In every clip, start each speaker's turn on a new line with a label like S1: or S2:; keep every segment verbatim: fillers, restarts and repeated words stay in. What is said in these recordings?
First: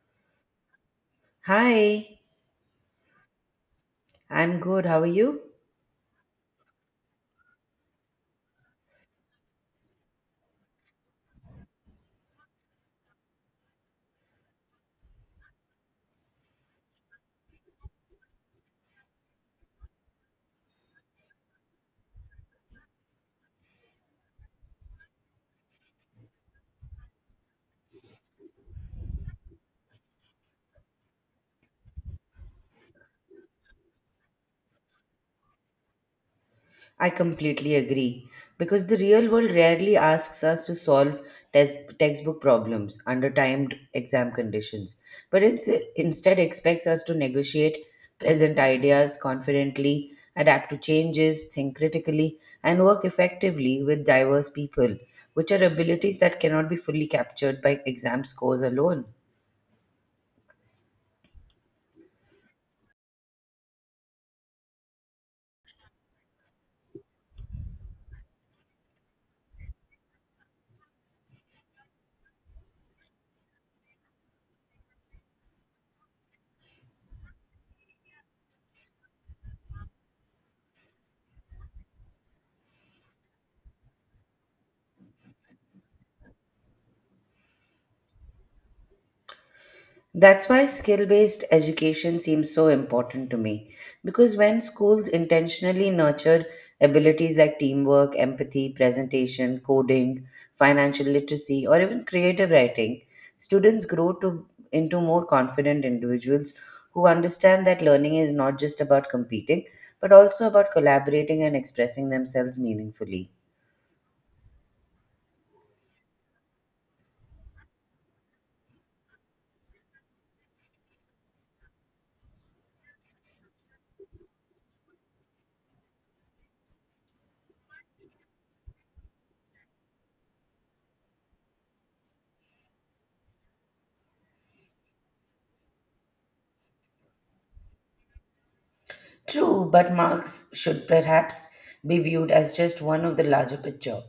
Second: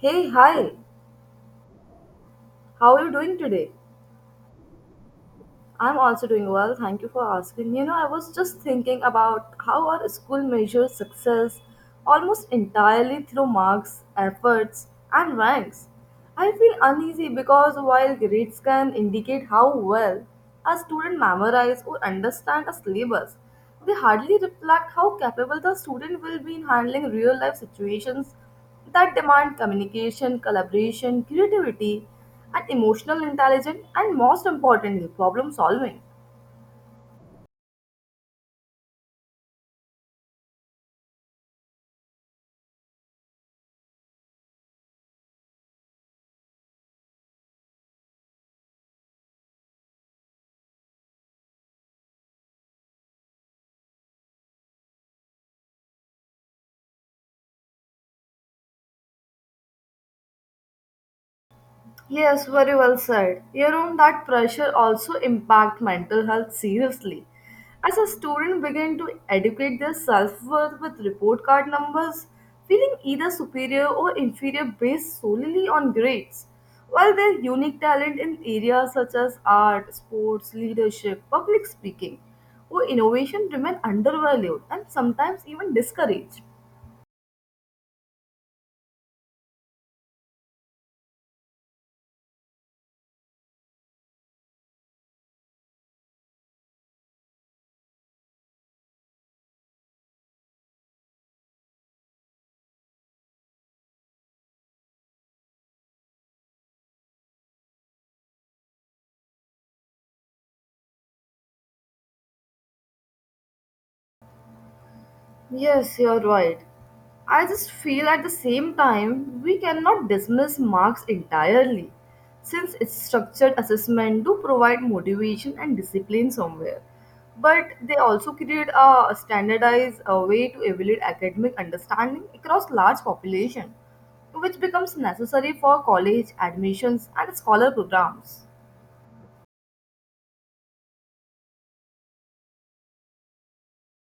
S1: Hey, hi.
S2: Hi,
S1: How are you doing today?
S2: I'm good. How are you?
S1: I'm also doing well. Thank you for asking. You know, I was just thinking about how our school measures success almost entirely through marks, efforts, and ranks. I feel uneasy because while grades can indicate how well a student memorizes or understands a syllabus, they hardly reflect how capable the student will be in handling real life situations that demand communication, collaboration, creativity, and emotional intelligence, and most importantly, problem solving.
S2: I completely agree because the real world rarely asks us to solve test textbook problems under timed exam conditions, but it's, instead expects us to negotiate present ideas confidently, adapt to changes, think critically, and work effectively with diverse people, which are abilities that cannot be fully captured by exam scores alone.
S1: Yes, very well said. You know, that pressure also impact mental health seriously. As a student begin to educate their self-worth with report card numbers, feeling either superior or inferior based solely on grades, while their unique talent in areas such as art, sports, leadership, public speaking, or innovation remain undervalued and sometimes even discouraged.
S2: That's why skill based education seems so important to me because when schools intentionally nurtured abilities like teamwork, empathy, presentation, coding, financial literacy, or even creative writing, students grow to, into more confident individuals who understand that learning is not just about competing but also about collaborating and expressing themselves meaningfully.
S1: Yes, you're right. I just feel at the same time we cannot dismiss marks entirely since its structured assessment do provide motivation and discipline somewhere, but they also create a standardized uh, way to evaluate academic understanding across large population, which becomes necessary for college admissions and scholar programs.
S2: True, but Marx should perhaps be viewed as just one of the larger picture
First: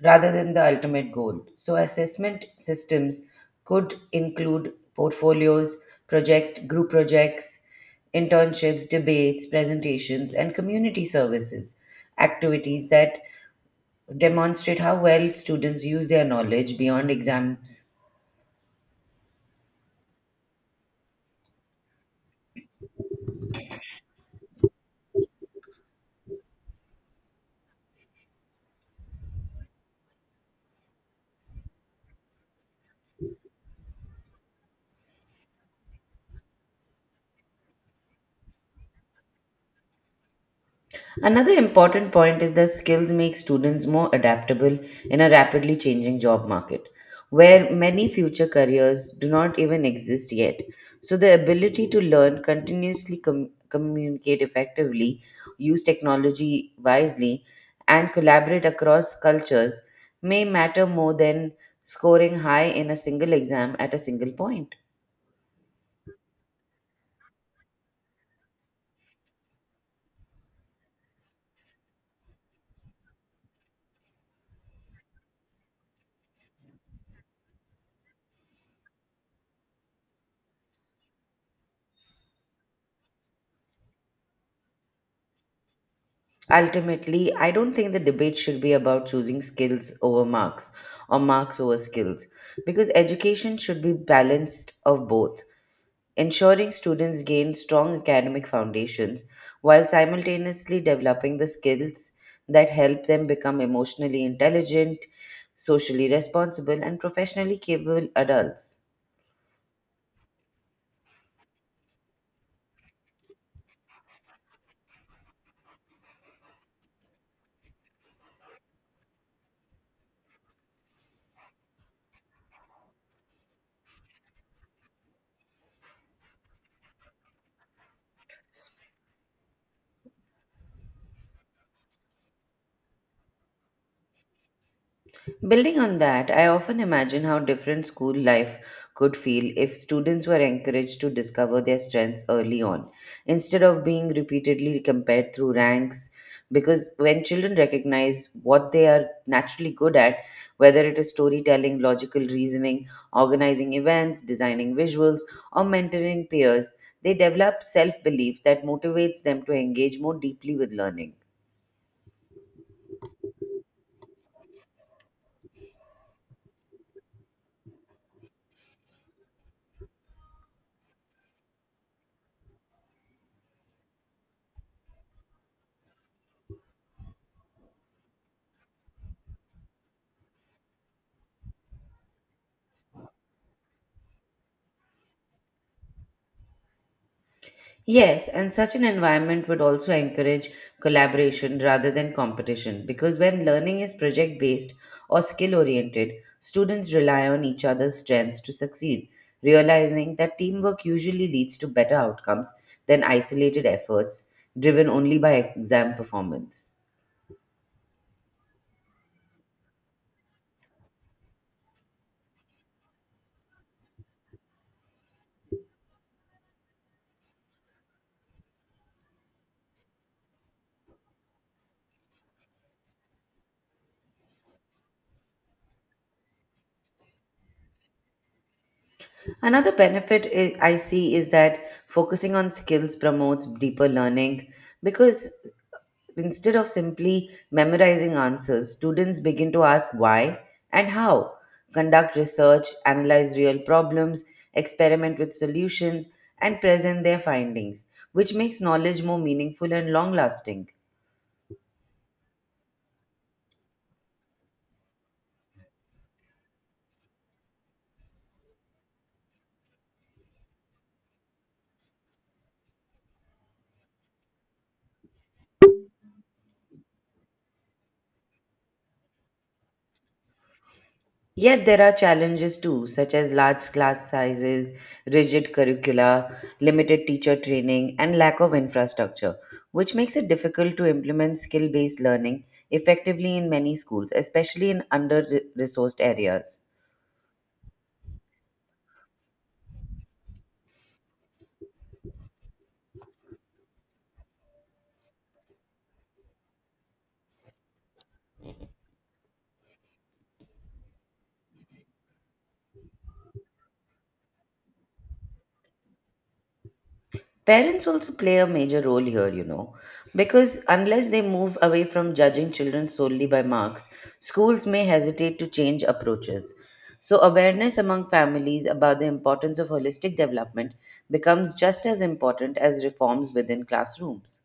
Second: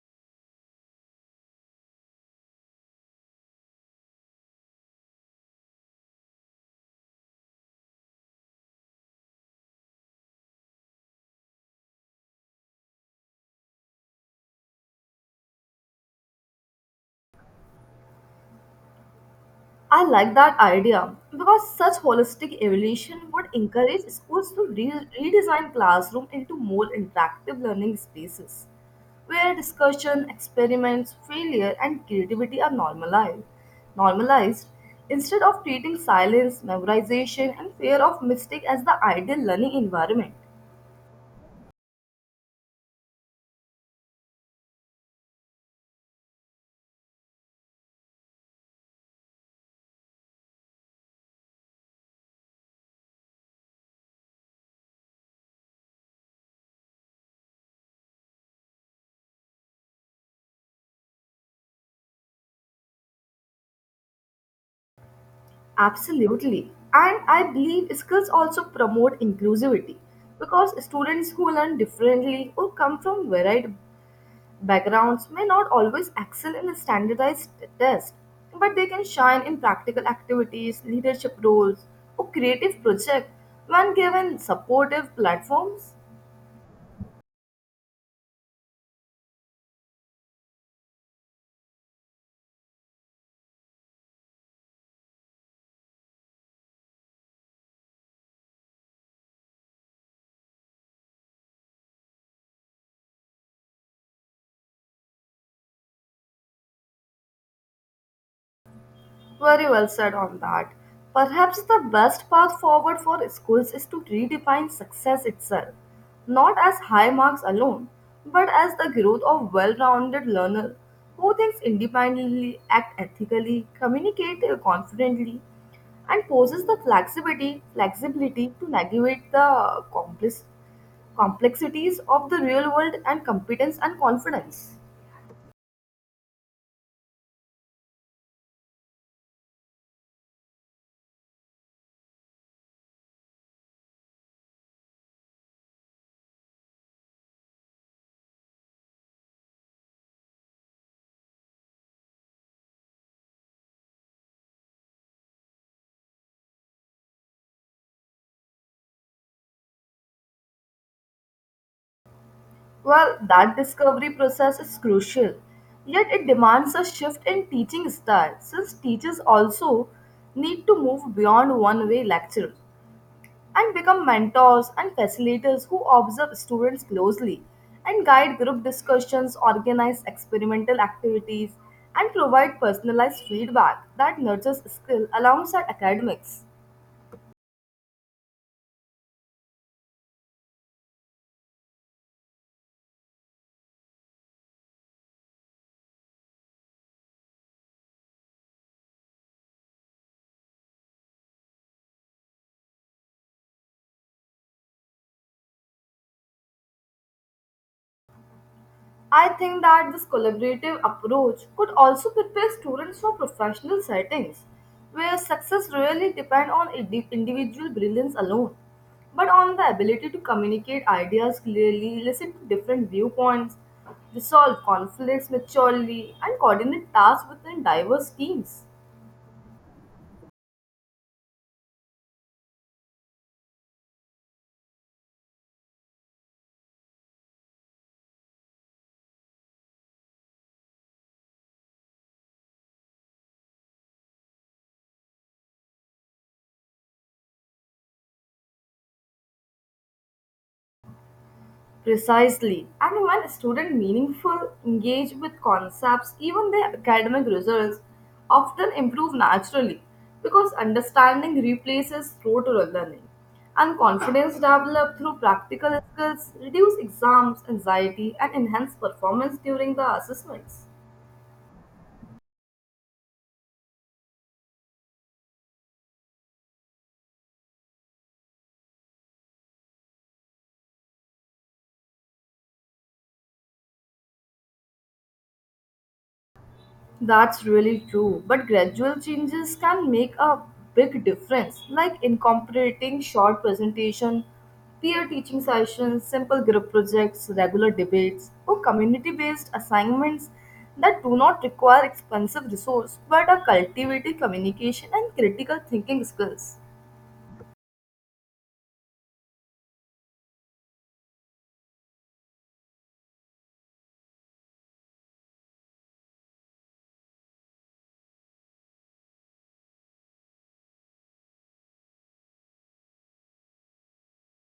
S2: rather than the ultimate goal. So, assessment systems could include portfolios, project group projects, internships, debates, presentations, and community services activities that demonstrate how well students use their knowledge beyond exams.
S1: I like that idea because such holistic evaluation would encourage schools to re- redesign classroom into more interactive learning spaces where discussion, experiments, failure and creativity are normalized. Normalized instead of treating silence, memorization and fear of mistake as the ideal learning environment.
S2: Another important point is that skills make students more adaptable in a rapidly changing job market, where many future careers do not even exist yet. So, the ability to learn, continuously com- communicate effectively, use technology wisely, and collaborate across cultures may matter more than scoring high in a single exam at a single point.
S1: Absolutely. And I believe skills also promote inclusivity because students who learn differently or come from varied backgrounds may not always excel in a standardized test, but they can shine in practical activities, leadership roles, or creative projects when given supportive platforms.
S2: Ultimately, I don't think the debate should be about choosing skills over marks or marks over skills because education should be balanced of both, ensuring students gain strong academic foundations while simultaneously developing the skills that help them become emotionally intelligent, socially responsible, and professionally capable adults.
S1: Very well said on that. Perhaps the best path forward for schools is to redefine success itself, not as high marks alone, but as the growth of well-rounded learner who thinks independently, act ethically, communicate confidently, and poses the flexibility flexibility to navigate the complex complexities of the real world and competence and confidence.
S2: Building on that, I often imagine how different school life could feel if students were encouraged to discover their strengths early on, instead of being repeatedly compared through ranks. Because when children recognize what they are naturally good at, whether it is storytelling, logical reasoning, organizing events, designing visuals, or mentoring peers, they develop self belief that motivates them to engage more deeply with learning.
S1: Well, that discovery process is crucial, yet it demands a shift in teaching style since teachers also need to move beyond one way lectures and become mentors and facilitators who observe students closely and guide group discussions, organize experimental activities, and provide personalized feedback that nurtures skill alongside academics.
S2: Yes, and such an environment would also encourage collaboration rather than competition because when learning is project based or skill oriented, students rely on each other's strengths to succeed, realizing that teamwork usually leads to better outcomes than isolated efforts driven only by exam performance.
S1: I think that this collaborative approach could also prepare students for professional settings where success really depends on indi- individual brilliance alone, but on the ability to communicate ideas clearly, listen to different viewpoints, resolve conflicts maturely, and coordinate tasks within diverse teams.
S2: Another benefit I I see is that focusing on skills promotes deeper learning because instead of simply memorizing answers, students begin to ask why and how, conduct research, analyze real problems, experiment with solutions, and present their findings, which makes knowledge more meaningful and long lasting.
S1: Precisely. And when students meaningful engage with concepts, even their academic results often improve naturally because understanding replaces rote learning. And confidence developed through practical skills reduce exams anxiety and enhance performance during the assessments.
S2: Yet there are challenges too, such as large class sizes, rigid curricula, limited teacher training, and lack of infrastructure, which makes it difficult to implement skill based learning effectively in many schools, especially in under resourced areas.
S1: That's really true. But gradual changes can make a big difference, like incorporating short presentation, peer teaching sessions, simple group projects, regular debates, or community-based assignments that do not require expensive resource but are cultivating communication and critical thinking skills.
S2: Parents also play a major role here, you know, because unless they move away from judging children solely by marks, schools may hesitate to change approaches. So, awareness among families about the importance of holistic development becomes just as important as reforms within classrooms.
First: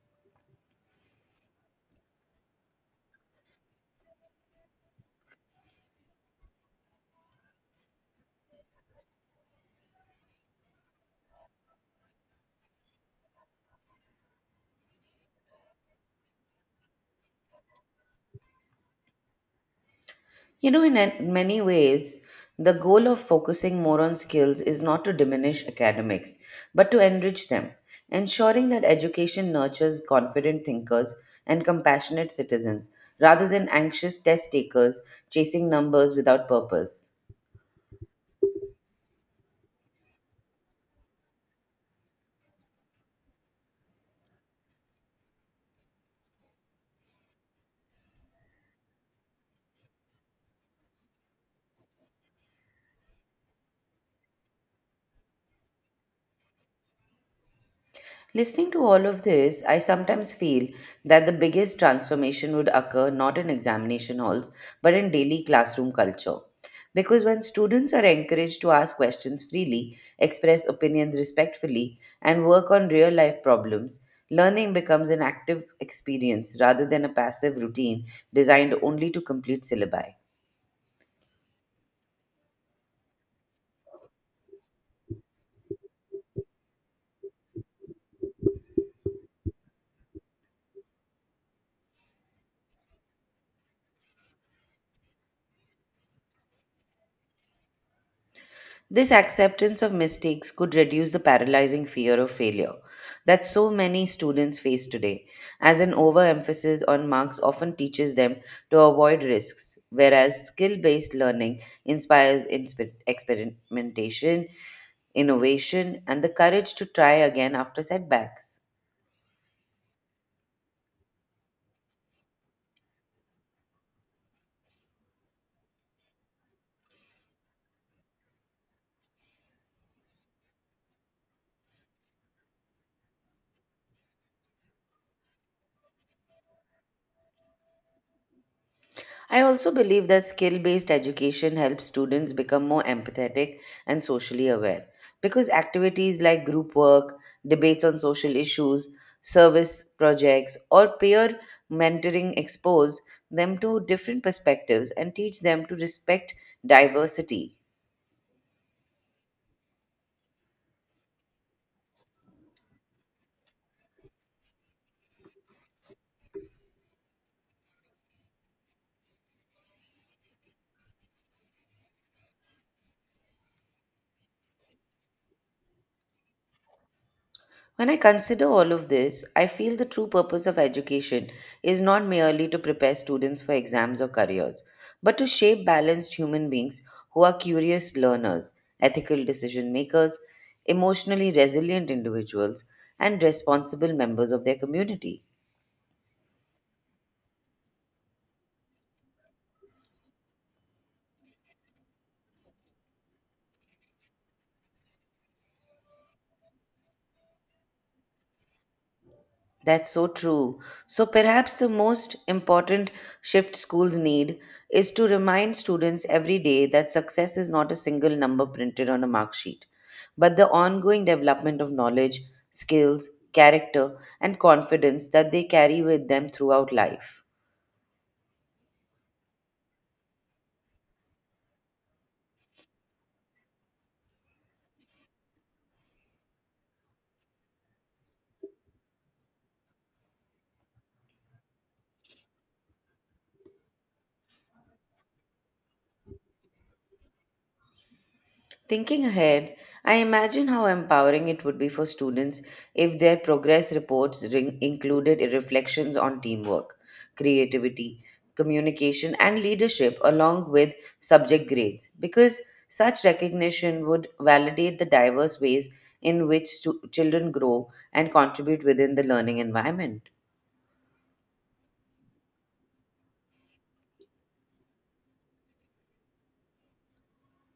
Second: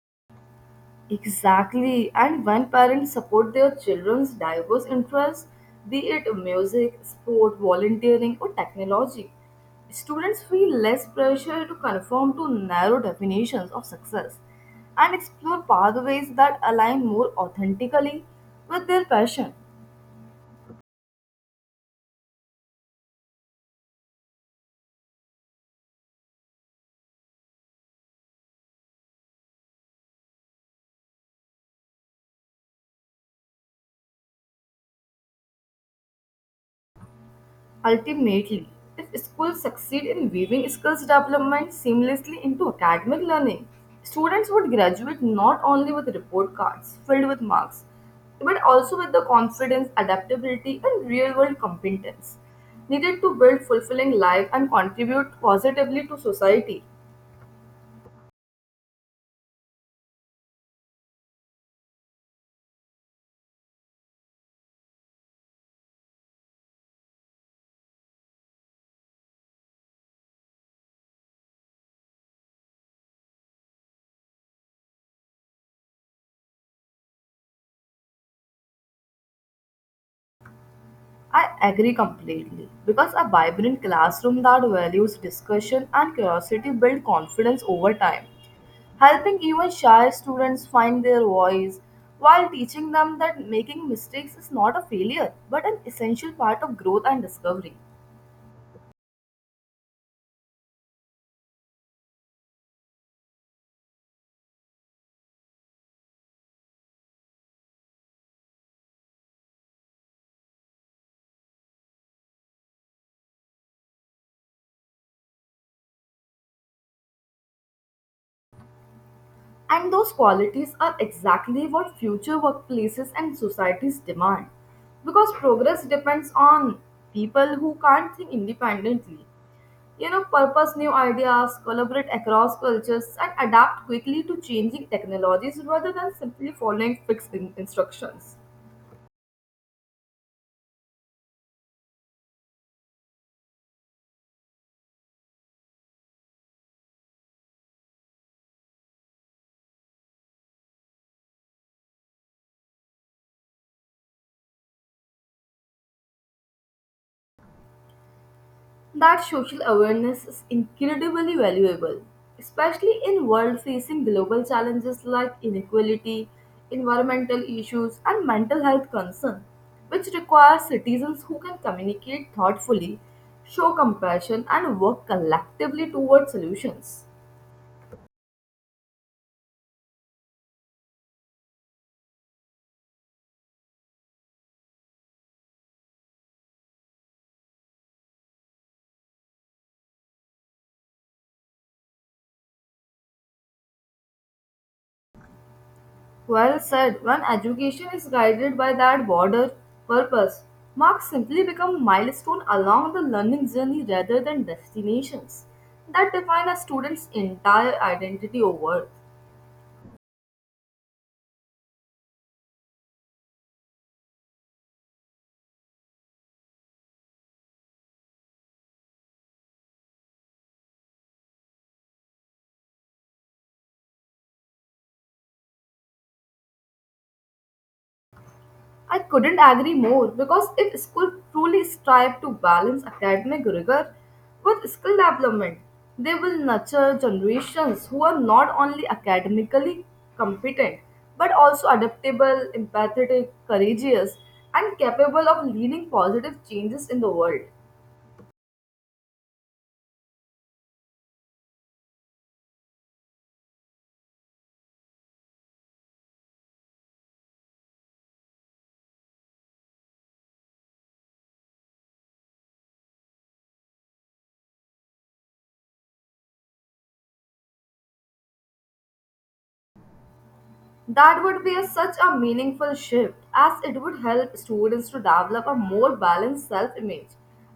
S1: Exactly. And when parents support their children's diverse interests, be it music, sport, volunteering, or technology, students feel less pressure to conform to narrow definitions of success and explore pathways that align more authentically with their passion.
S2: You know, in an- many ways, the goal of focusing more on skills is not to diminish academics, but to enrich them, ensuring that education nurtures confident thinkers and compassionate citizens rather than anxious test takers chasing numbers without purpose.
S1: Ultimately, if schools succeed in weaving skills development seamlessly into academic learning, students would graduate not only with report cards filled with marks, but also with the confidence, adaptability, and real world competence needed to build fulfilling life and contribute positively to society.
S2: Listening to all of this, I sometimes feel that the biggest transformation would occur not in examination halls, but in daily classroom culture. Because when students are encouraged to ask questions freely, express opinions respectfully, and work on real life problems, learning becomes an active experience rather than a passive routine designed only to complete syllabi.
S1: I agree completely because a vibrant classroom that values discussion and curiosity builds confidence over time, helping even shy students find their voice while teaching them that making mistakes is not a failure but an essential part of growth and discovery.
S2: This acceptance of mistakes could reduce the paralyzing fear of failure that so many students face today, as an overemphasis on marks often teaches them to avoid risks, whereas skill based learning inspires inspe- experimentation, innovation, and the courage to try again after setbacks.
S1: And those qualities are exactly what future workplaces and societies demand because progress depends on people who can't think independently, You know, purpose new ideas, collaborate across cultures, and adapt quickly to changing technologies rather than simply following fixed in- instructions.
S2: I also believe that skill based education helps students become more empathetic and socially aware because activities like group work, debates on social issues, service projects, or peer mentoring expose them to different perspectives and teach them to respect diversity.
S1: That social awareness is incredibly valuable, especially in world facing global challenges like inequality, environmental issues, and mental health concern, which require citizens who can communicate thoughtfully, show compassion, and work collectively towards solutions.
S2: When I consider all of this, I feel the true purpose of education is not merely to prepare students for exams or careers, but to shape balanced human beings who are curious learners, ethical decision makers, emotionally resilient individuals, and responsible members of their community.
S1: Well said. When education is guided by that broader purpose, marks simply become milestones along the learning journey rather than destinations that define a student's entire identity or worth.
S2: That's so true. So, perhaps the most important shift schools need is to remind students every day that success is not a single number printed on a mark sheet, but the ongoing development of knowledge, skills, character, and confidence that they carry with them throughout life.
S1: I couldn't agree more because if schools truly strive to balance academic rigor with skill development, they will nurture generations who are not only academically competent but also adaptable, empathetic, courageous, and capable of leading positive changes in the world.
S2: Thinking ahead, I imagine how empowering it would be for students if their progress reports ring- included reflections on teamwork, creativity, communication, and leadership, along with subject grades, because such recognition would validate the diverse ways in which stu- children grow and contribute within the learning environment.
S1: That would be a, such a meaningful shift as it would help students to develop a more balanced self image.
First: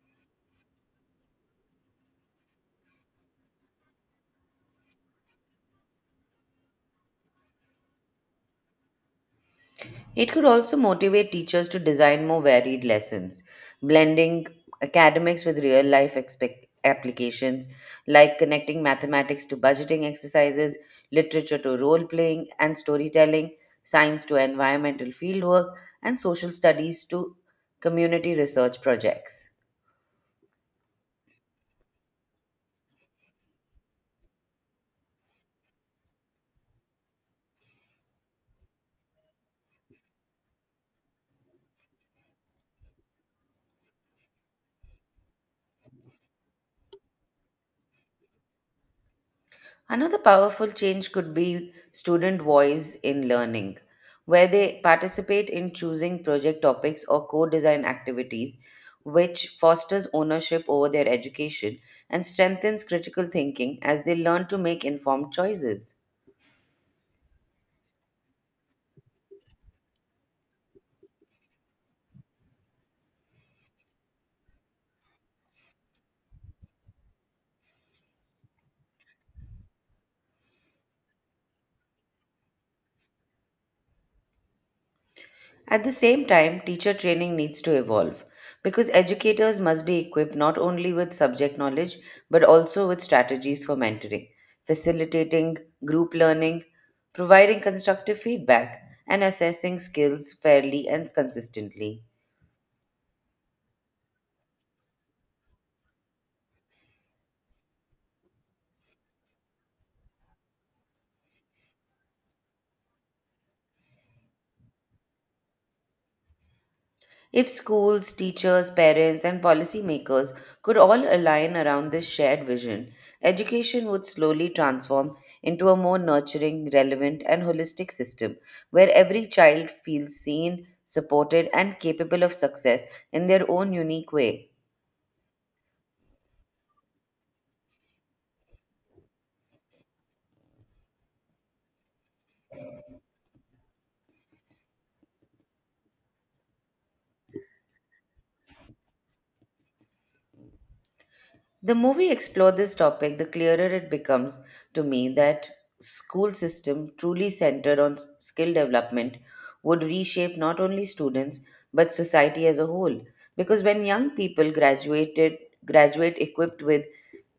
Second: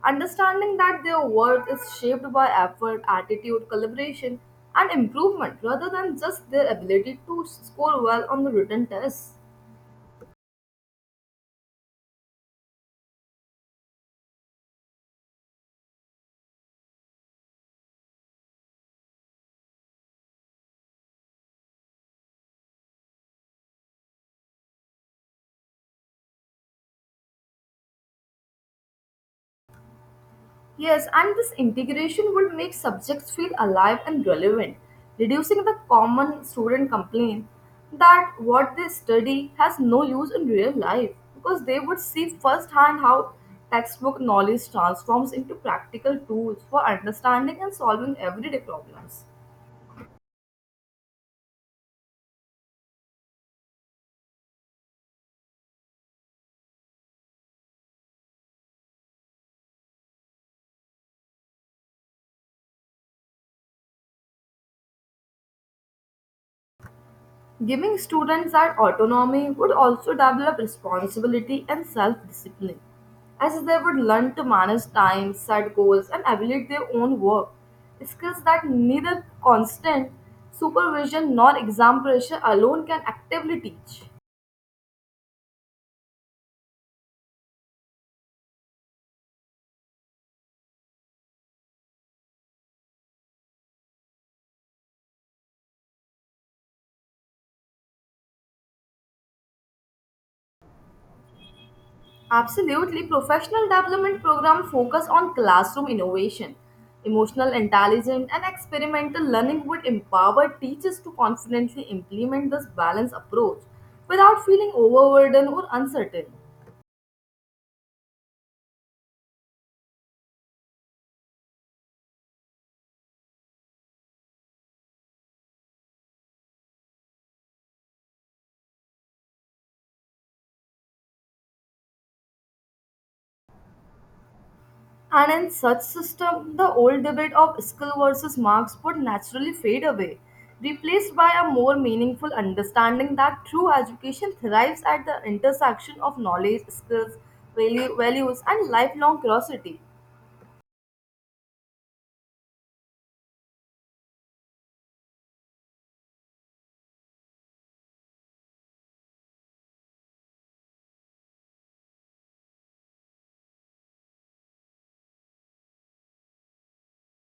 S1: Understanding that their worth is shaped by effort, attitude, collaboration, and improvement rather than just their ability to score well on the written tests.
S2: It could also motivate teachers to design more varied lessons, blending academics with real life expec applications, like connecting mathematics to budgeting exercises, literature to role playing and storytelling, science to environmental fieldwork, and social studies to community research projects.
S1: Yes, and this integration would make subjects feel alive and relevant, reducing the common student complaint that what they study has no use in real life because they would see firsthand how textbook knowledge transforms into practical tools for understanding and solving everyday problems.
S2: Another powerful change could be student voice in learning, where they participate in choosing project topics or co design activities, which fosters ownership over their education and strengthens critical thinking as they learn to make informed choices.
S1: Giving students that autonomy would also develop responsibility and self discipline, as they would learn to manage time, set goals, and evaluate their own work. Skills that neither constant supervision nor exam pressure alone can actively teach.
S2: At the same time, teacher training needs to evolve because educators must be equipped not only with subject knowledge but also with strategies for mentoring, facilitating group learning, providing constructive feedback, and assessing skills fairly and consistently.
S1: Absolutely, professional development programs focus on classroom innovation, emotional intelligence, and experimental learning would empower teachers to confidently implement this balanced approach without feeling overburdened or uncertain.
S2: If schools, teachers, parents, and policymakers could all align around this shared vision, education would slowly transform into a more nurturing, relevant, and holistic system where every child feels seen, supported, and capable of success in their own unique way.
S1: And in such system, the old debate of skill versus marks would naturally fade away, replaced by a more meaningful understanding that true education thrives at the intersection of knowledge, skills, value, values, and lifelong curiosity.
S2: The more we explore this topic, the clearer it becomes to me that school system truly centered on s- skill development would reshape not only students but society as a whole. Because when young people graduated graduate equipped with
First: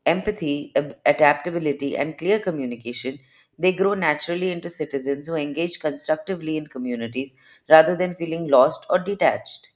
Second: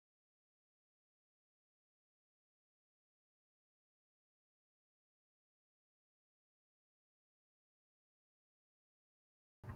S2: empathy, ab- adaptability, and clear communication, they grow naturally into citizens who engage constructively in communities rather than feeling lost or detached.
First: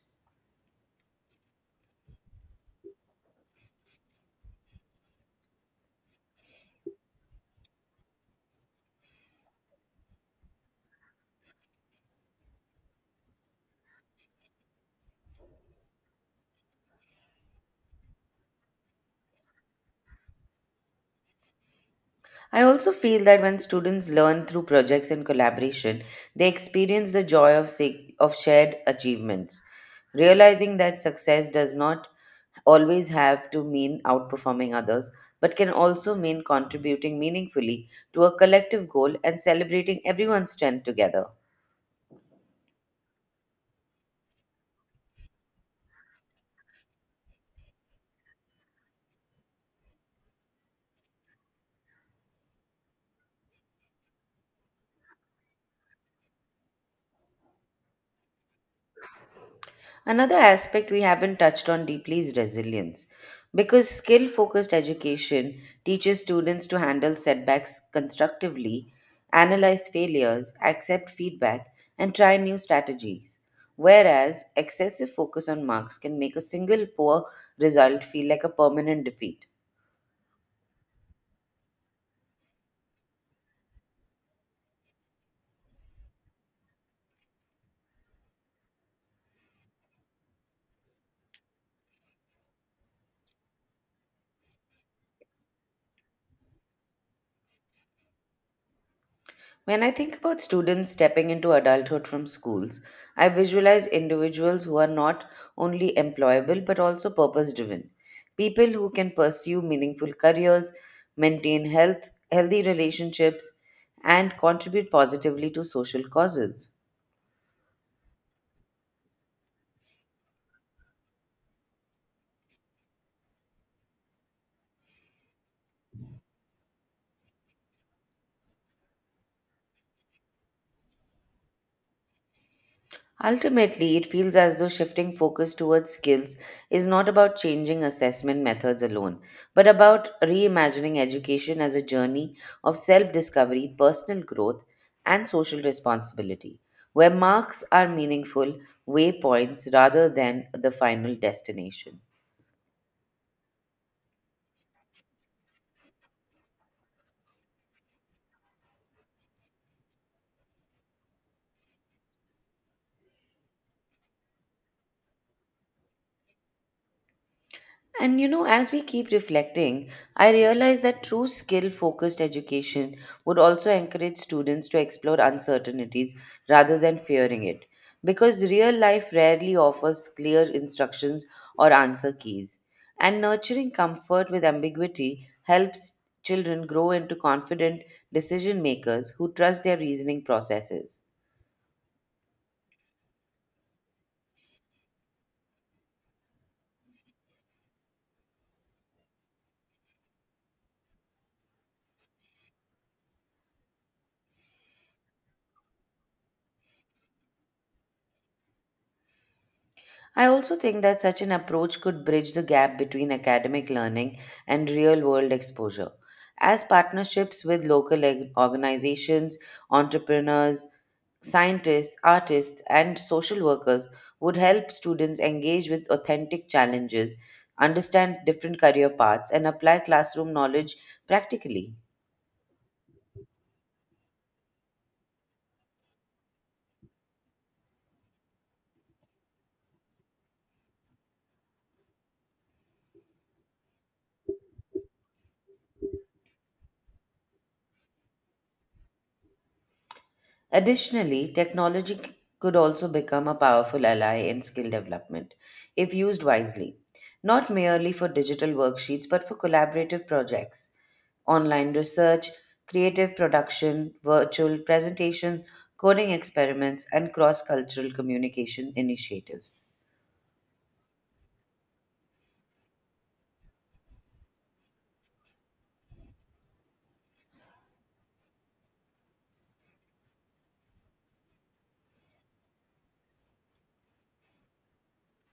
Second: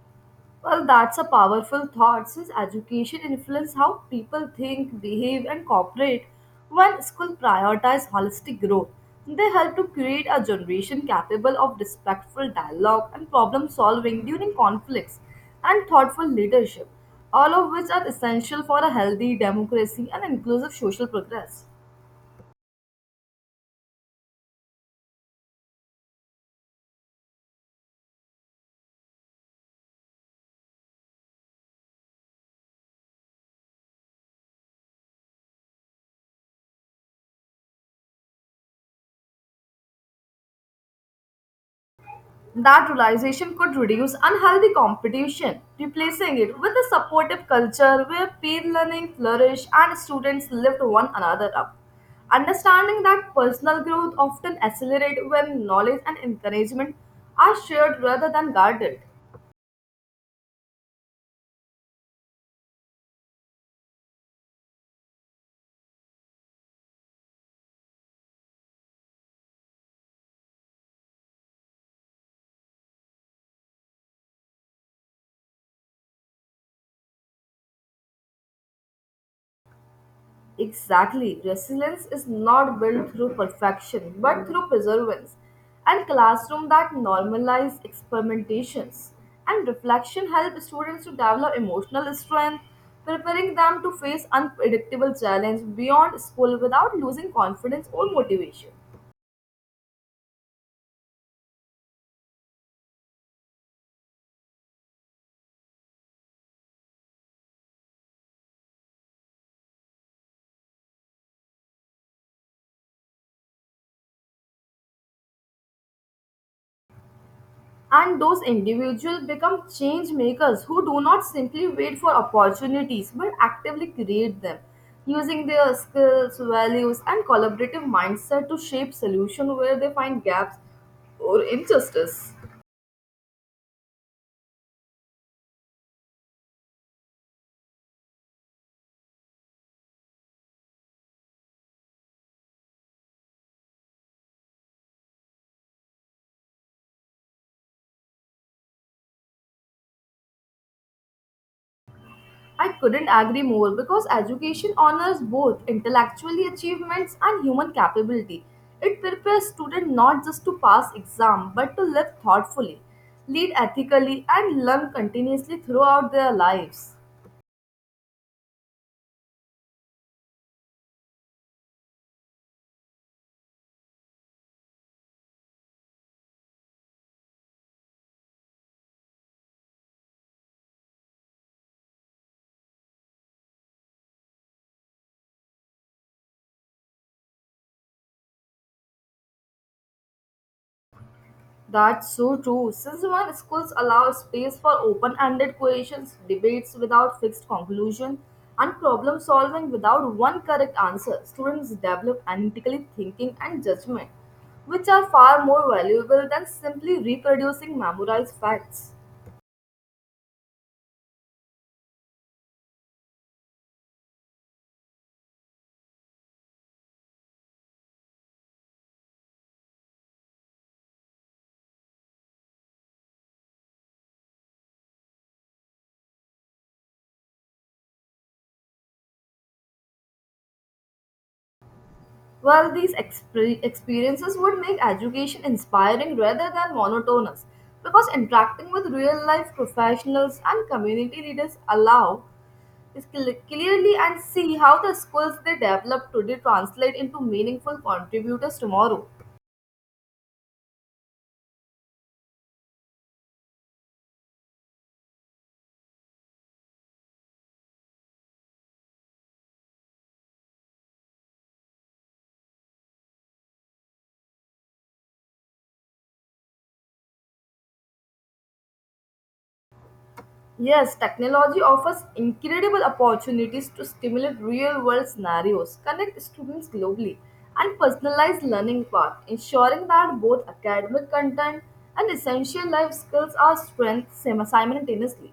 S1: Well, that's a powerful thought since education influences how people think, behave, and cooperate. When schools prioritize holistic growth, they help to create a generation capable of respectful dialogue and problem solving during conflicts and thoughtful leadership, all of which are essential for a healthy democracy and inclusive social progress.
S2: I also feel that when students learn through projects and collaboration, they experience the joy of, sa- of shared achievements, realizing that success does not always have to mean outperforming others, but can also mean contributing meaningfully to a collective goal and celebrating everyone's strength together.
S1: That realization could reduce unhealthy competition, replacing it with a supportive culture where peer learning flourishes and students lift one another up. Understanding that personal growth often accelerates when knowledge and encouragement are shared rather than guarded.
S2: Another aspect we haven't touched on deeply is resilience. Because skill focused education teaches students to handle setbacks constructively, analyze failures, accept feedback, and try new strategies. Whereas excessive focus on marks can make a single poor result feel like a permanent defeat.
S1: Exactly. Resilience is not built through perfection, but through perseverance. And classroom that normalize experimentations and reflection help students to develop emotional strength, preparing them to face unpredictable challenge beyond school without losing confidence or motivation.
S2: When I think about students stepping into adulthood from schools, I visualize individuals who are not only employable but also purpose driven. People who can pursue meaningful careers, maintain health, healthy relationships, and contribute positively to social causes.
S1: And those individuals become change makers who do not simply wait for opportunities but actively create them using their skills values and collaborative mindset to shape solutions where they find gaps or injustice.
S2: Ultimately, it feels as though shifting focus towards skills is not about changing assessment methods alone, but about reimagining education as a journey of self discovery, personal growth, and social responsibility, where marks are meaningful waypoints rather than the final destination.
S1: I couldn't agree more because education honors both intellectually achievements and human capability. It prepares students not just to pass exam but to live thoughtfully, lead ethically and learn continuously throughout their lives.
S2: And you know, as we keep reflecting, I realize that true skill focused education would also encourage students to explore uncertainties rather than fearing it, because real life rarely offers clear instructions or answer keys. And nurturing comfort with ambiguity helps children grow into confident decision makers who trust their reasoning processes.
S1: That's so true. Since when schools allow space for open ended questions, debates without fixed conclusion, and problem solving without one correct answer, students develop analytical thinking and judgment, which are far more valuable than simply reproducing memorized facts.
S2: I also think that such an approach could bridge the gap between academic learning and real world exposure. As partnerships with local eg- organizations, entrepreneurs, scientists, artists, and social workers would help students engage with authentic challenges, understand different career paths, and apply classroom knowledge practically.
S1: Well, these exp- experiences would make education inspiring rather than monotonous because interacting with real life professionals and community leaders allow is cl- clearly and see how the skills they develop today translate into meaningful contributors tomorrow.
S2: Additionally, technology c- could also become a powerful ally in skill development if used wisely, not merely for digital worksheets but for collaborative projects, online research, creative production, virtual presentations, coding experiments, and cross cultural communication initiatives.
S1: Yes, technology offers incredible opportunities to stimulate real world scenarios, connect students globally, and personalize learning paths, ensuring that both academic content and essential life skills are strengthened sim- simultaneously.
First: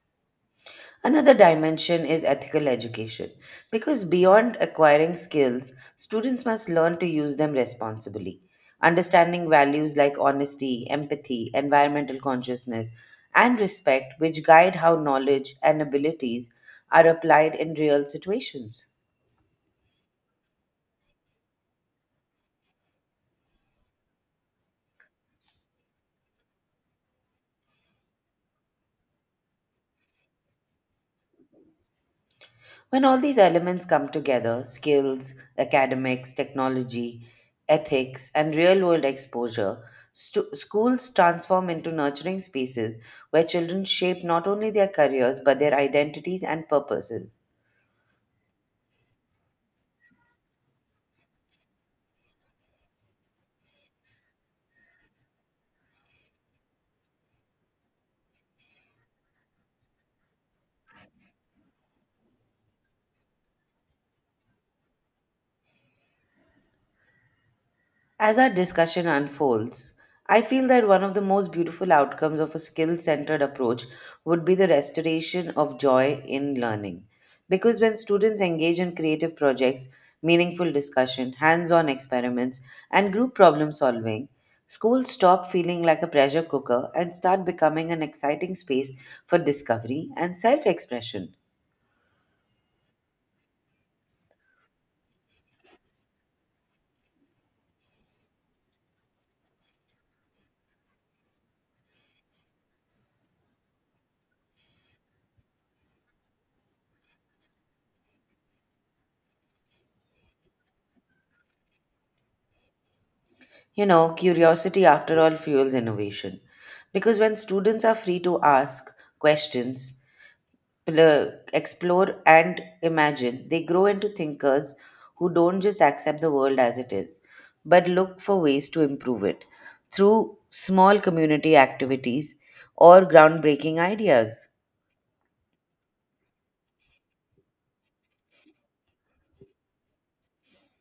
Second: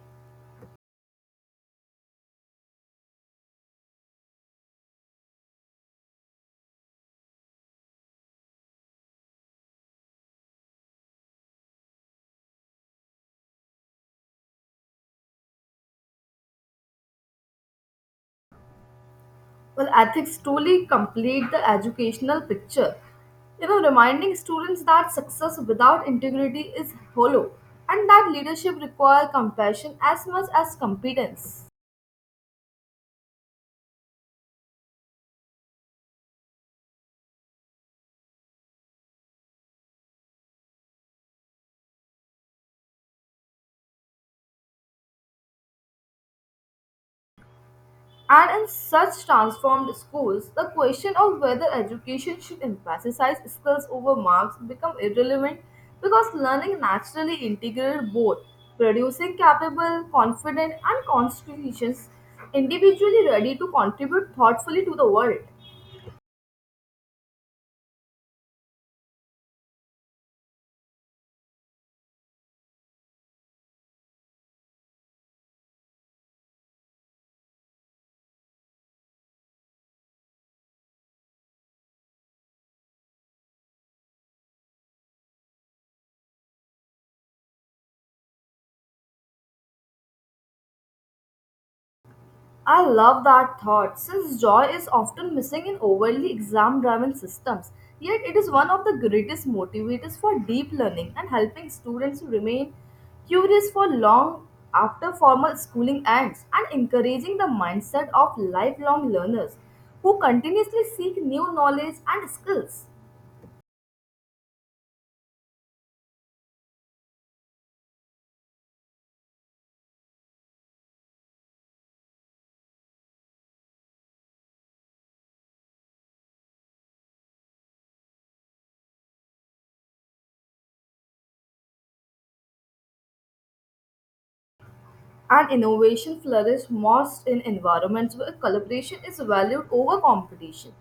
S2: Another dimension is ethical education, because beyond acquiring skills, students must learn to use them responsibly. Understanding values like honesty, empathy, environmental consciousness, and respect, which guide how knowledge and abilities are applied in real situations.
S1: Well, ethics truly complete the educational picture, you know, reminding students that success without integrity is hollow and that leadership requires compassion as much as competence.
S2: When all these elements come together skills, academics, technology, ethics, and real world exposure stu- schools transform into nurturing spaces where children shape not only their careers but their identities and purposes.
S1: And in such transformed schools, the question of whether education should emphasize skills over marks become irrelevant because learning naturally integrates both, producing capable, confident, and constitutions individually ready to contribute thoughtfully to the world.
S2: As our discussion unfolds, I feel that one of the most beautiful outcomes of a skill centered approach would be the restoration of joy in learning. Because when students engage in creative projects, meaningful discussion, hands on experiments, and group problem solving, schools stop feeling like a pressure cooker and start becoming an exciting space for discovery and self expression.
S1: I love that thought, since joy is often missing in overly exam driven systems. Yet, it is one of the greatest motivators for deep learning and helping students to remain curious for long after formal schooling ends and encouraging the mindset of lifelong learners who continuously seek new knowledge and skills.
S2: You know, curiosity, after all, fuels innovation. Because when students are free to ask questions, pl- explore and imagine. They grow into thinkers who don't just accept the world as it is, but look for ways to improve it through small community activities or groundbreaking ideas.
S1: And innovation flourishes most in environments where collaboration is valued over competition.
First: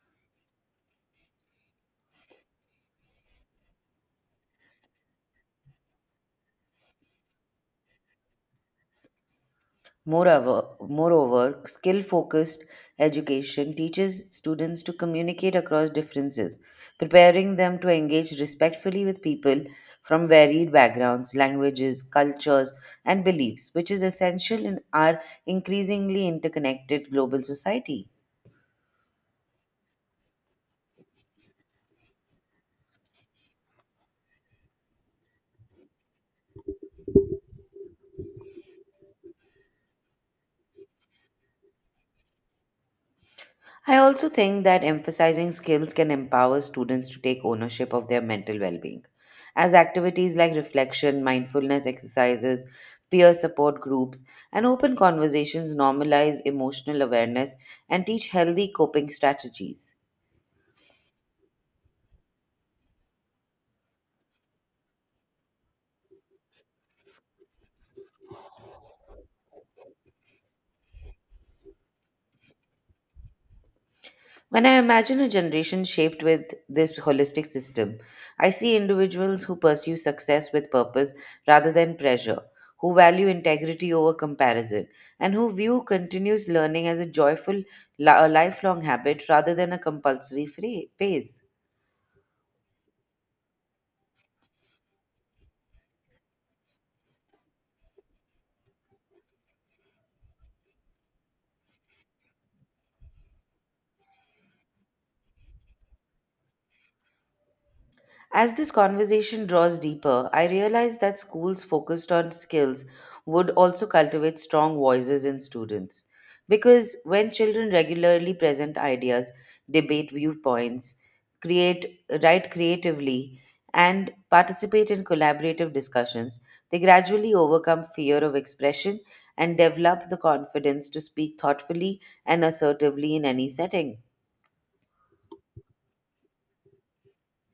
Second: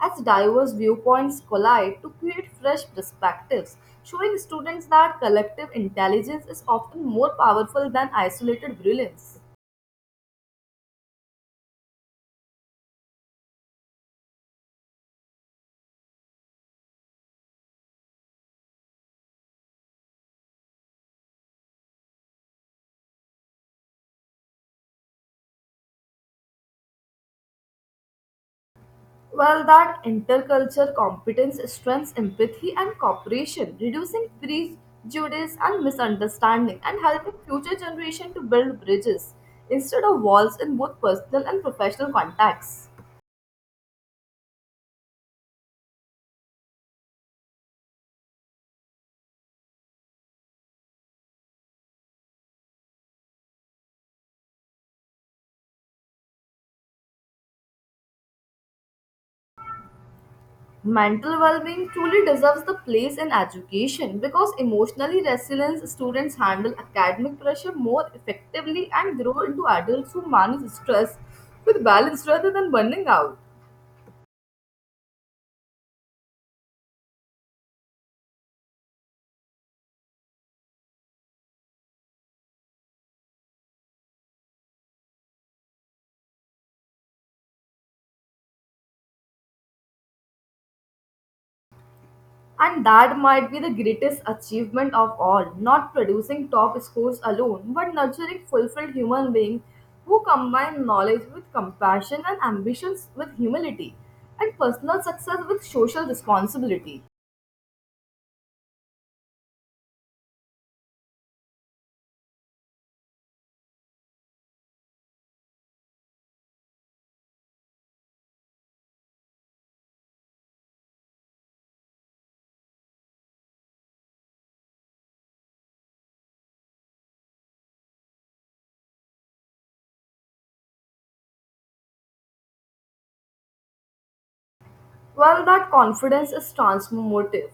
S1: As diverse viewpoints collide to create fresh perspectives, showing students that collective intelligence is often more powerful than isolated brilliance.
S2: Moreover, moreover, skill focused education teaches students to communicate across differences, preparing them to engage respectfully with people from varied backgrounds, languages, cultures, and beliefs, which is essential in our increasingly interconnected global society.
S1: Well, that intercultural competence strengthens empathy and cooperation, reducing prejudice and misunderstanding, and helping future generations to build bridges instead of walls in both personal and professional contexts.
S2: I also think that emphasizing skills can empower students to take ownership of their mental well being, as activities like reflection, mindfulness exercises, peer support groups, and open conversations normalize emotional awareness and teach healthy coping strategies.
S1: Mental well-being truly deserves the place in education because emotionally resilient students handle academic pressure more effectively and grow into adults who manage stress with balance rather than burning out.
S2: When I imagine a generation shaped with this holistic system, I see individuals who pursue success with purpose rather than pressure, who value integrity over comparison, and who view continuous learning as a joyful, li- a lifelong habit rather than a compulsory phra- phase.
S1: And that might be the greatest achievement of all, not producing top scores alone, but nurturing fulfilled human beings who combine knowledge with compassion and ambitions with humility, and personal success with social responsibility.
S2: As this conversation draws deeper, I realize that schools focused on skills would also cultivate strong voices in students. Because when children regularly present ideas, debate viewpoints, create, write creatively, and participate in collaborative discussions, they gradually overcome fear of expression and develop the confidence to speak thoughtfully and assertively in any setting.
S1: Well, that confidence is transformative,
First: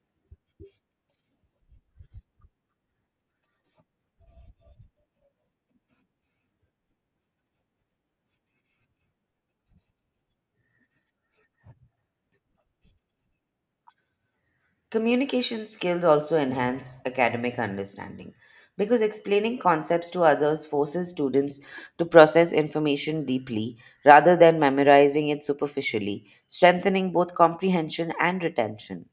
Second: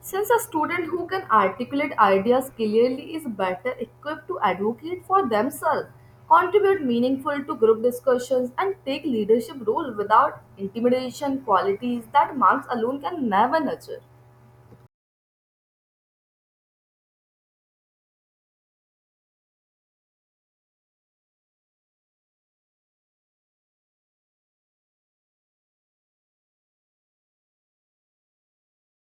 S1: since a student who can articulate ideas clearly is better equipped to advocate for themselves, contribute meaningful to group discussions, and take leadership role without intimidation qualities that marks alone can never nurture.
S2: Communication skills also enhance academic understanding because explaining concepts to others forces students to process information deeply rather than memorizing it superficially, strengthening both comprehension and retention.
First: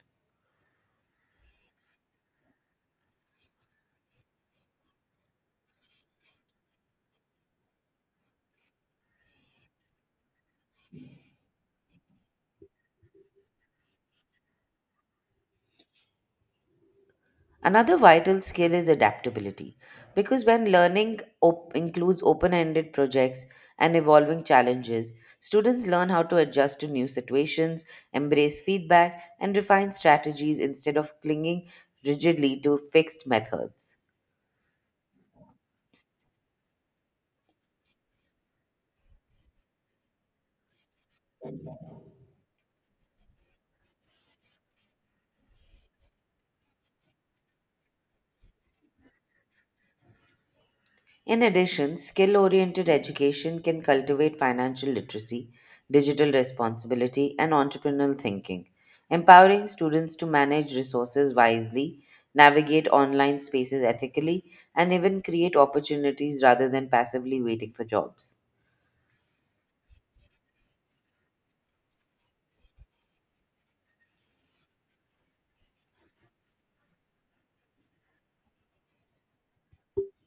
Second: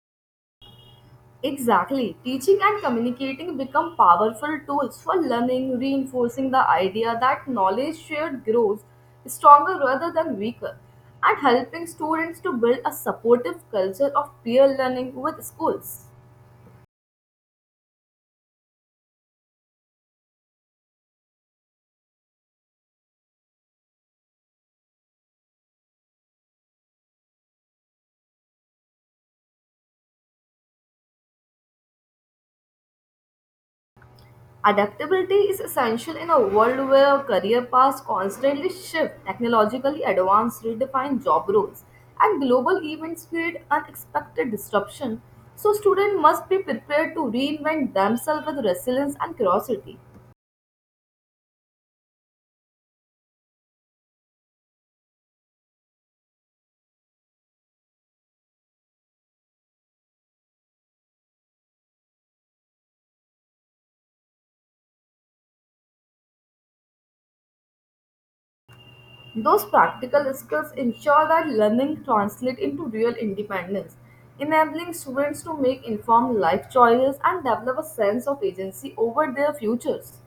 S1: Exactly. Teaching and communicating become powerful tools for learning, reinforcing the idea that knowledge shared grows stronger rather than weaker, and helping students to build a supportive culture of peer learning with schools.
S2: Another vital skill is adaptability, because when learning op- includes open ended projects and evolving challenges, students learn how to adjust to new situations, embrace feedback, and refine strategies instead of clinging rigidly to fixed methods.
S1: Adaptability is essential in a world where career paths constantly shift, technologically advanced redefine job roles, and global events create unexpected disruption. So, students must be prepared to reinvent themselves with resilience and curiosity.
S2: In addition, skill oriented education can cultivate financial literacy, digital responsibility, and entrepreneurial thinking, empowering students to manage resources wisely, navigate online spaces ethically, and even create opportunities rather than passively waiting for jobs.
S1: Those practical skills ensure that learning translates into real independence, enabling students to make informed life choices and develop a sense of agency over their futures.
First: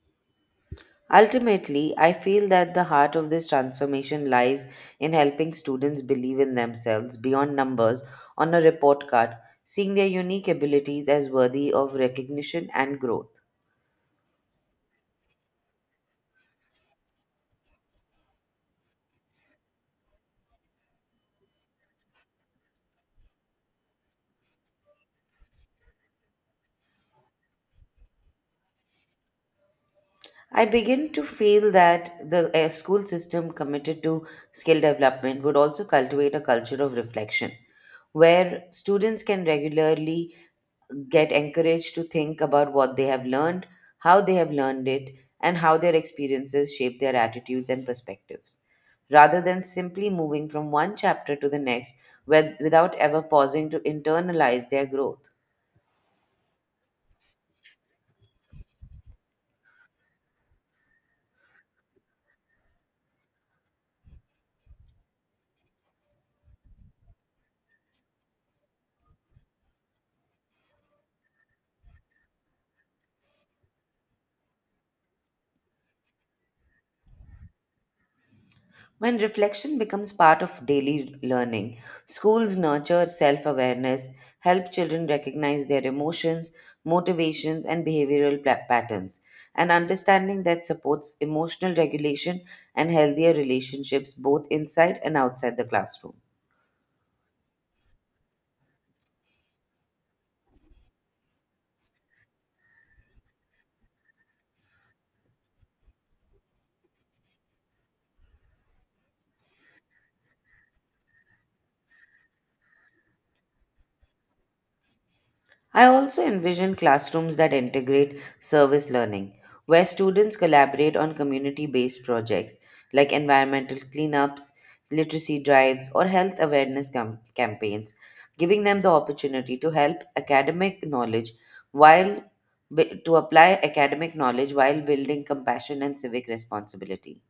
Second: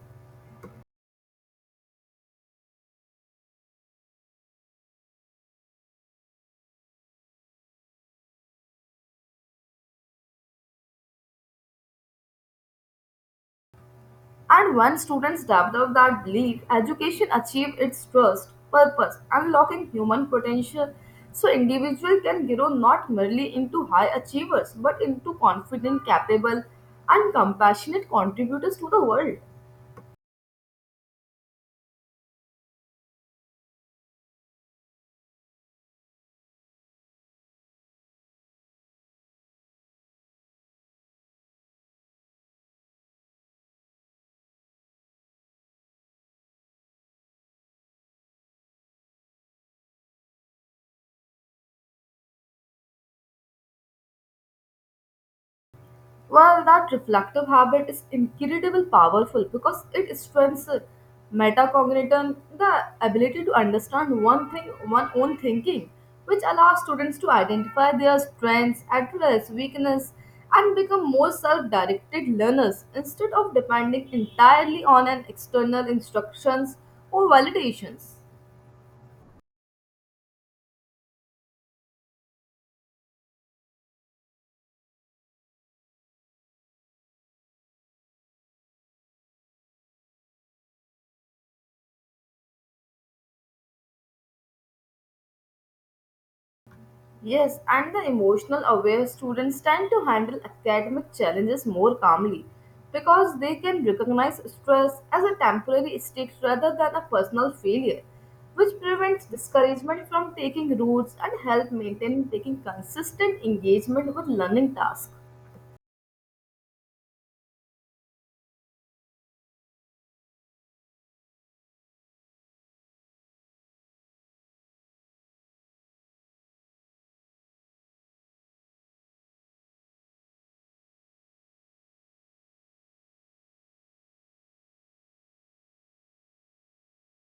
S2: Ultimately, I feel that the heart of this transformation lies in helping students believe in themselves beyond numbers on a report card, seeing their unique abilities as worthy of recognition and growth.
S1: And once students develop that belief, education achieves its trust, purpose, unlocking human potential so individual can grow not merely into high achievers but into confident, capable and compassionate contributors to the world.
S2: I begin to feel that the uh, school system committed to skill development would also cultivate a culture of reflection, where students can regularly get encouraged to think about what they have learned, how they have learned it, and how their experiences shape their attitudes and perspectives, rather than simply moving from one chapter to the next with- without ever pausing to internalize their growth.
S1: Well, that reflective habit is incredibly powerful because it strengthens metacognition, the ability to understand one thing, one own thinking, which allows students to identify their strengths, address weakness, and become more self-directed learners instead of depending entirely on an external instructions or validations.
S2: When reflection becomes part of daily learning, schools nurture self awareness, help children recognize their emotions, motivations, and behavioral pla- patterns. An understanding that supports emotional regulation and healthier relationships both inside and outside the classroom.
S1: Yes, and the emotional aware students tend to handle academic challenges more calmly because they can recognize stress as a temporary state rather than a personal failure, which prevents discouragement from taking roots and help maintain taking consistent engagement with learning tasks.
S2: I also envision classrooms that integrate service learning, where students collaborate on community based projects like environmental cleanups, literacy drives, or health awareness cam- campaigns, giving them the opportunity to help academic knowledge while bu- to apply academic knowledge while building compassion and civic responsibility.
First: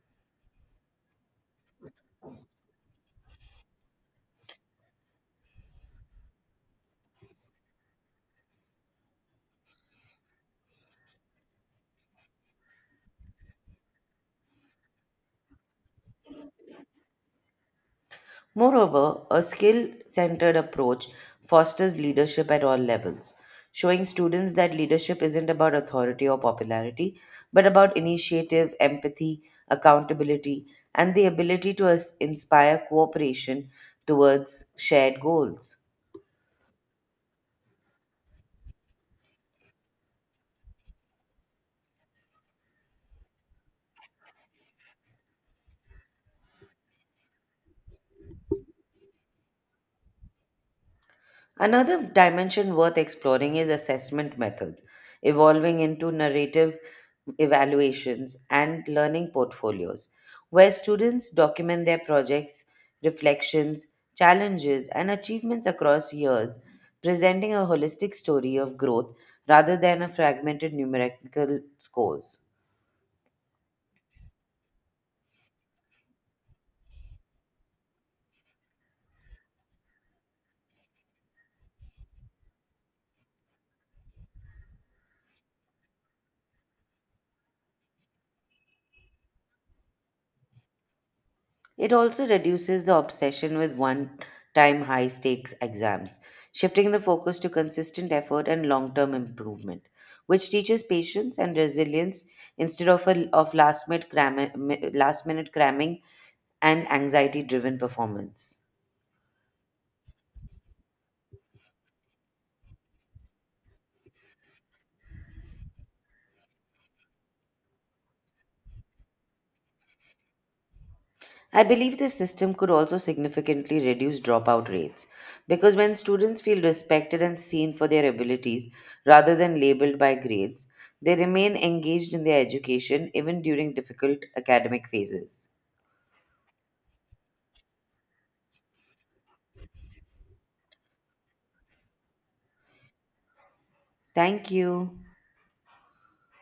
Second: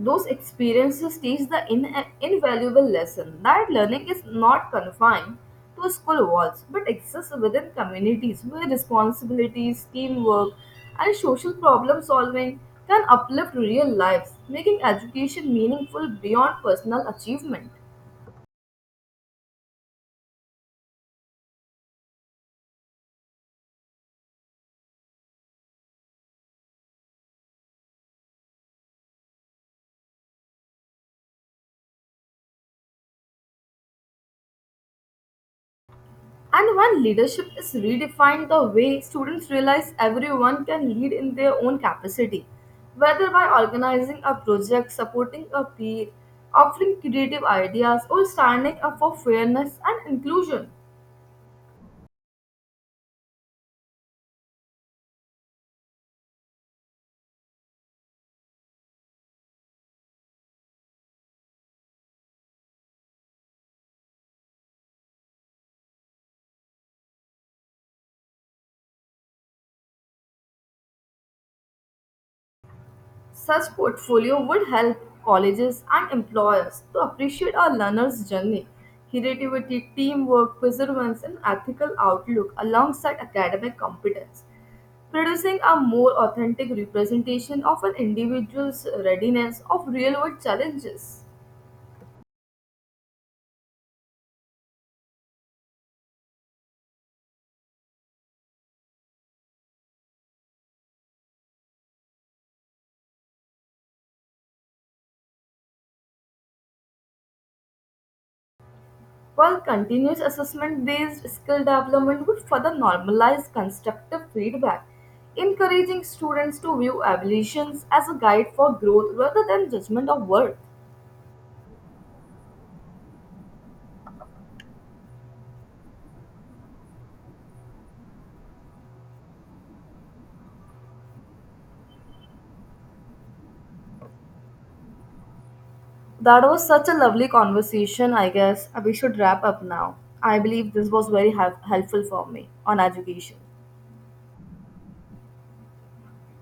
S1: Those experiences teach the in- invaluable lesson that learning is not confined to school walls but exists within communities where responsibilities, teamwork, and social problem solving can uplift real lives, making education meaningful beyond personal achievement.
S2: Moreover, a skill centered approach fosters leadership at all levels, showing students that leadership isn't about authority or popularity, but about initiative, empathy, accountability, and the ability to us- inspire cooperation towards shared goals.
S1: And when leadership is redefined the way students realize everyone can lead in their own capacity, whether by organizing a project, supporting a peer, offering creative ideas, or standing up for fairness and inclusion.
S2: Another dimension worth exploring is assessment method, evolving into narrative evaluations and learning portfolios, where students document their projects, reflections, challenges, and achievements across years, presenting a holistic story of growth rather than a fragmented numerical scores.
S1: Such portfolio would help colleges and employers to appreciate our learner's journey, creativity, teamwork, perseverance, and ethical outlook alongside academic competence, producing a more authentic representation of an individual's readiness of real-world challenges.
S2: It also reduces the obsession with one time high stakes exams, shifting the focus to consistent effort and long term improvement, which teaches patience and resilience instead of, a, of last minute cramming, last minute cramming and anxiety driven performance.
S1: While continuous assessment-based skill development would further normalize constructive feedback, encouraging students to view evaluations as a guide for growth rather than judgment of worth.
S2: I believe this system could also significantly reduce dropout rates because when students feel respected and seen for their abilities rather than labeled by grades, they remain engaged in their education even during difficult academic phases.
S1: That was such a lovely conversation, I guess. Uh, We should wrap up now. I believe this was very hel- helpful for me on education.
S2: Thank you.